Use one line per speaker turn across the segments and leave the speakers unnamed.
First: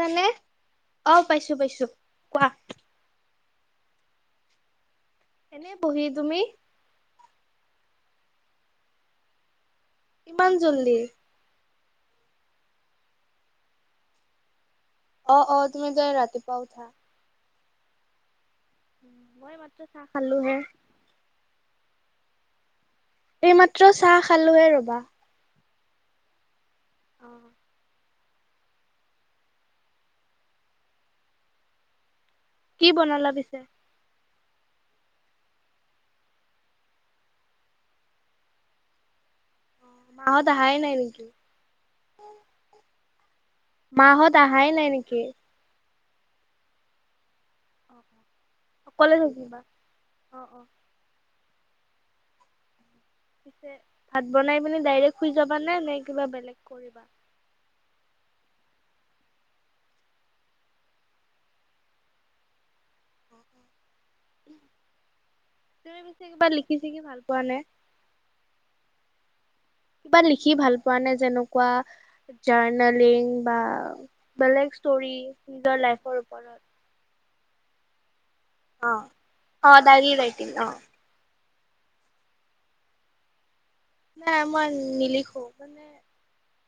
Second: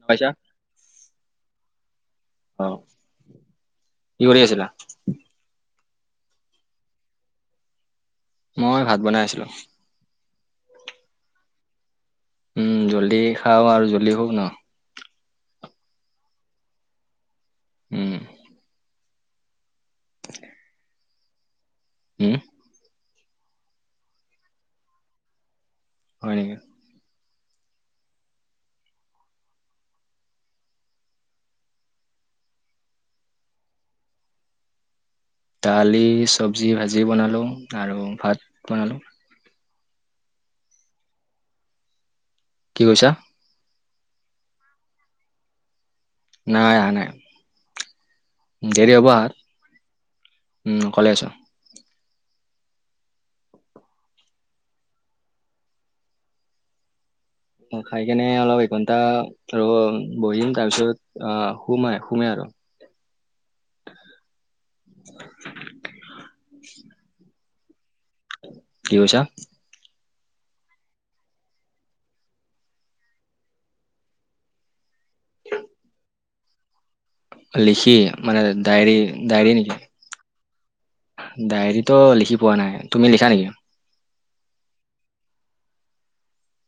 শুনা পাইছা
অ পাইছো পাইছো। কোৱা?
অ, কি কৰি আছিলা?
এনে বহি। তুমি?
মই ভাত বনাই আছিলো।
ইমান জল্দি?
উম জল্দি খাওঁ আৰু জল্দি শুম ন।
অ অ তুমি যে ৰাতিপুৱা উঠা।
উম।
মই মাত্ৰ চাহ খালো হে।
উমহ।
এই মাত্ৰ চাহ খালোহে ৰবা।
হয় নেকি?
অ। কি বনালা পিছে?
দালি, চব্জি ভাজি বনালোঁ আৰু ভাত বনালোঁ।
অ মাহত আহাই নাই নেকি?
কি কৈছা?
মাহঁত আহাই নাই নিকি?
নাই আহাঁ নাই।
অ।
দেৰি হ'ব
অকলে
আৰ
থাকিবা অ অ
উম অকলে আছ।
ছে ভাত বনাই পিনি ডাইৰেক শুই যাবা নে নে কিবা বেলেগ কৰিবা?
অ খাই কেনে অলপ এঘণ্টা ৰ বহিম তাৰপিছত আ শুমে শুমে আৰু। [unintelligible]
চিঞৰি পিছে কিবা লিখি চিকি ভাল পোৱা নে?
কি কৈছা?
কিবা লিখি ভাল পোৱা নে যেনেকুৱা জাৰ্ণেলিং বা বেলেগ ষ্টৰি নিজৰ লাইফৰ ওপৰত
লিখি মানে ডায়ৰী
অ',
ডায়ৰী নেকি?
অ', ডায়েৰী ৰাইটিং অ',
ডায়েৰীটো লিখি পোৱা নাই, তুমি লিখা নেকি?
নাই মই নিলিখো মানে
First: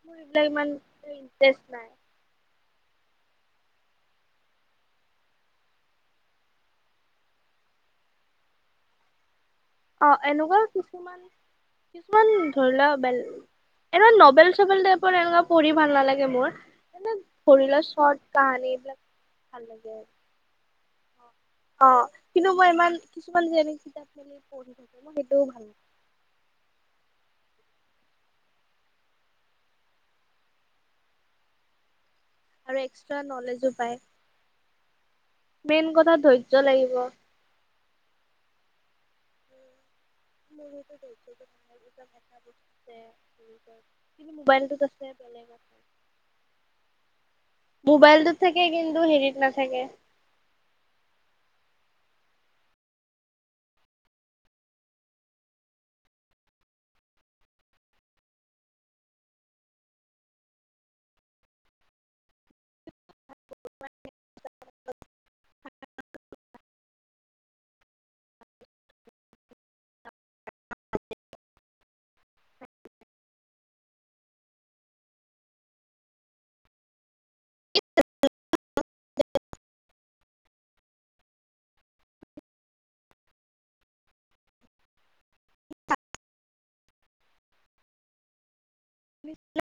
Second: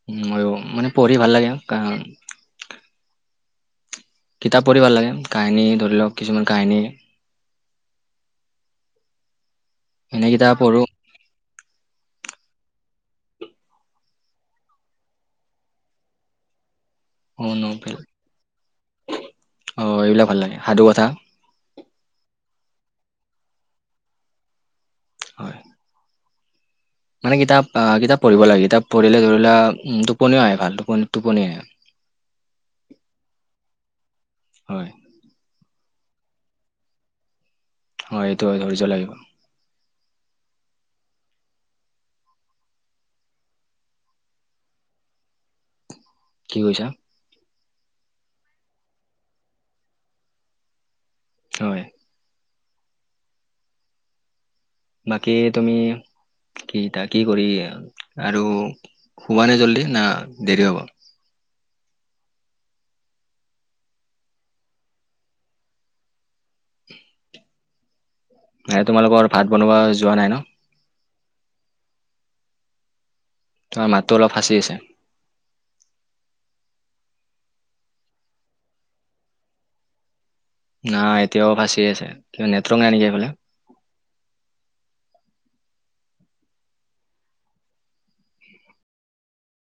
মোৰ
ময়ো
এইবিলাক ইমান
মানে পঢ়ি ভাল লাগে
ইনটাৰেষ্ট নাই।
কা- কিতাপ পঢ়ি ভাল লাগে, কাহিনী ধৰি লওক কিছুমান কাহিনী
অ
এনে কিতাপ
এনেকুৱাও
পঢ়ো
কিছুমান কিছুমান ধৰি লোৱা বেল এনেকুৱা নবেল - চবেল টাইপৰ এনেকুৱা পঢ়ি ভাল নালাগে মোৰ। মানে
অ
ধৰি লোৱা
নভেল
শৰ্ট কাহানী এইবিলাক ভাল
অ
লাগে আৰু।
এইবিলাক ভাল লাগে সাধু কথা
অ কিন্তু মই ইমান কিছুমান যেনে কিতাপ মেলি পঢ়ি থাকে মই সেইটোও
হয়
ভাল ন।
মানে কিতাপ আ কিতাপ পঢ়িব লাগে, কিতাপ পঢ়িলে ধৰি লোৱা উম টোপনিও আহে ভাল টোপনি - টোপনি আহে।
আৰু এক্সট্ৰা নলেজো পায়।
হয়।
মেইন কথা ধৈৰ্য লাগিব।
হয় এইটো ধৈৰ্য লাগিব।
[unintelligible] [inaudible] কিন্তু মোবাইলটোত আছে বেলেগত।
কি কৈছা?
মোবাইলটোত থাকে কিন্তু হেৰিত নাথাকে।
হয়। বাকী তুমি কি টা কি কৰি আৰু শুবা নে জল্দি না দেৰি হ'ব?
[unintelligible] [unintelligible]
এ তোমালোকৰ ভাত বনোৱা যোৱা নাই ন? তোমাৰ মাতটো অলপ পাচি আছে।
[unintelligible]
নাই এতিয়াও পাচি আছে, কিবা নেটৱৰ্ক নাই নেকি এইফালে?
[unintelligible]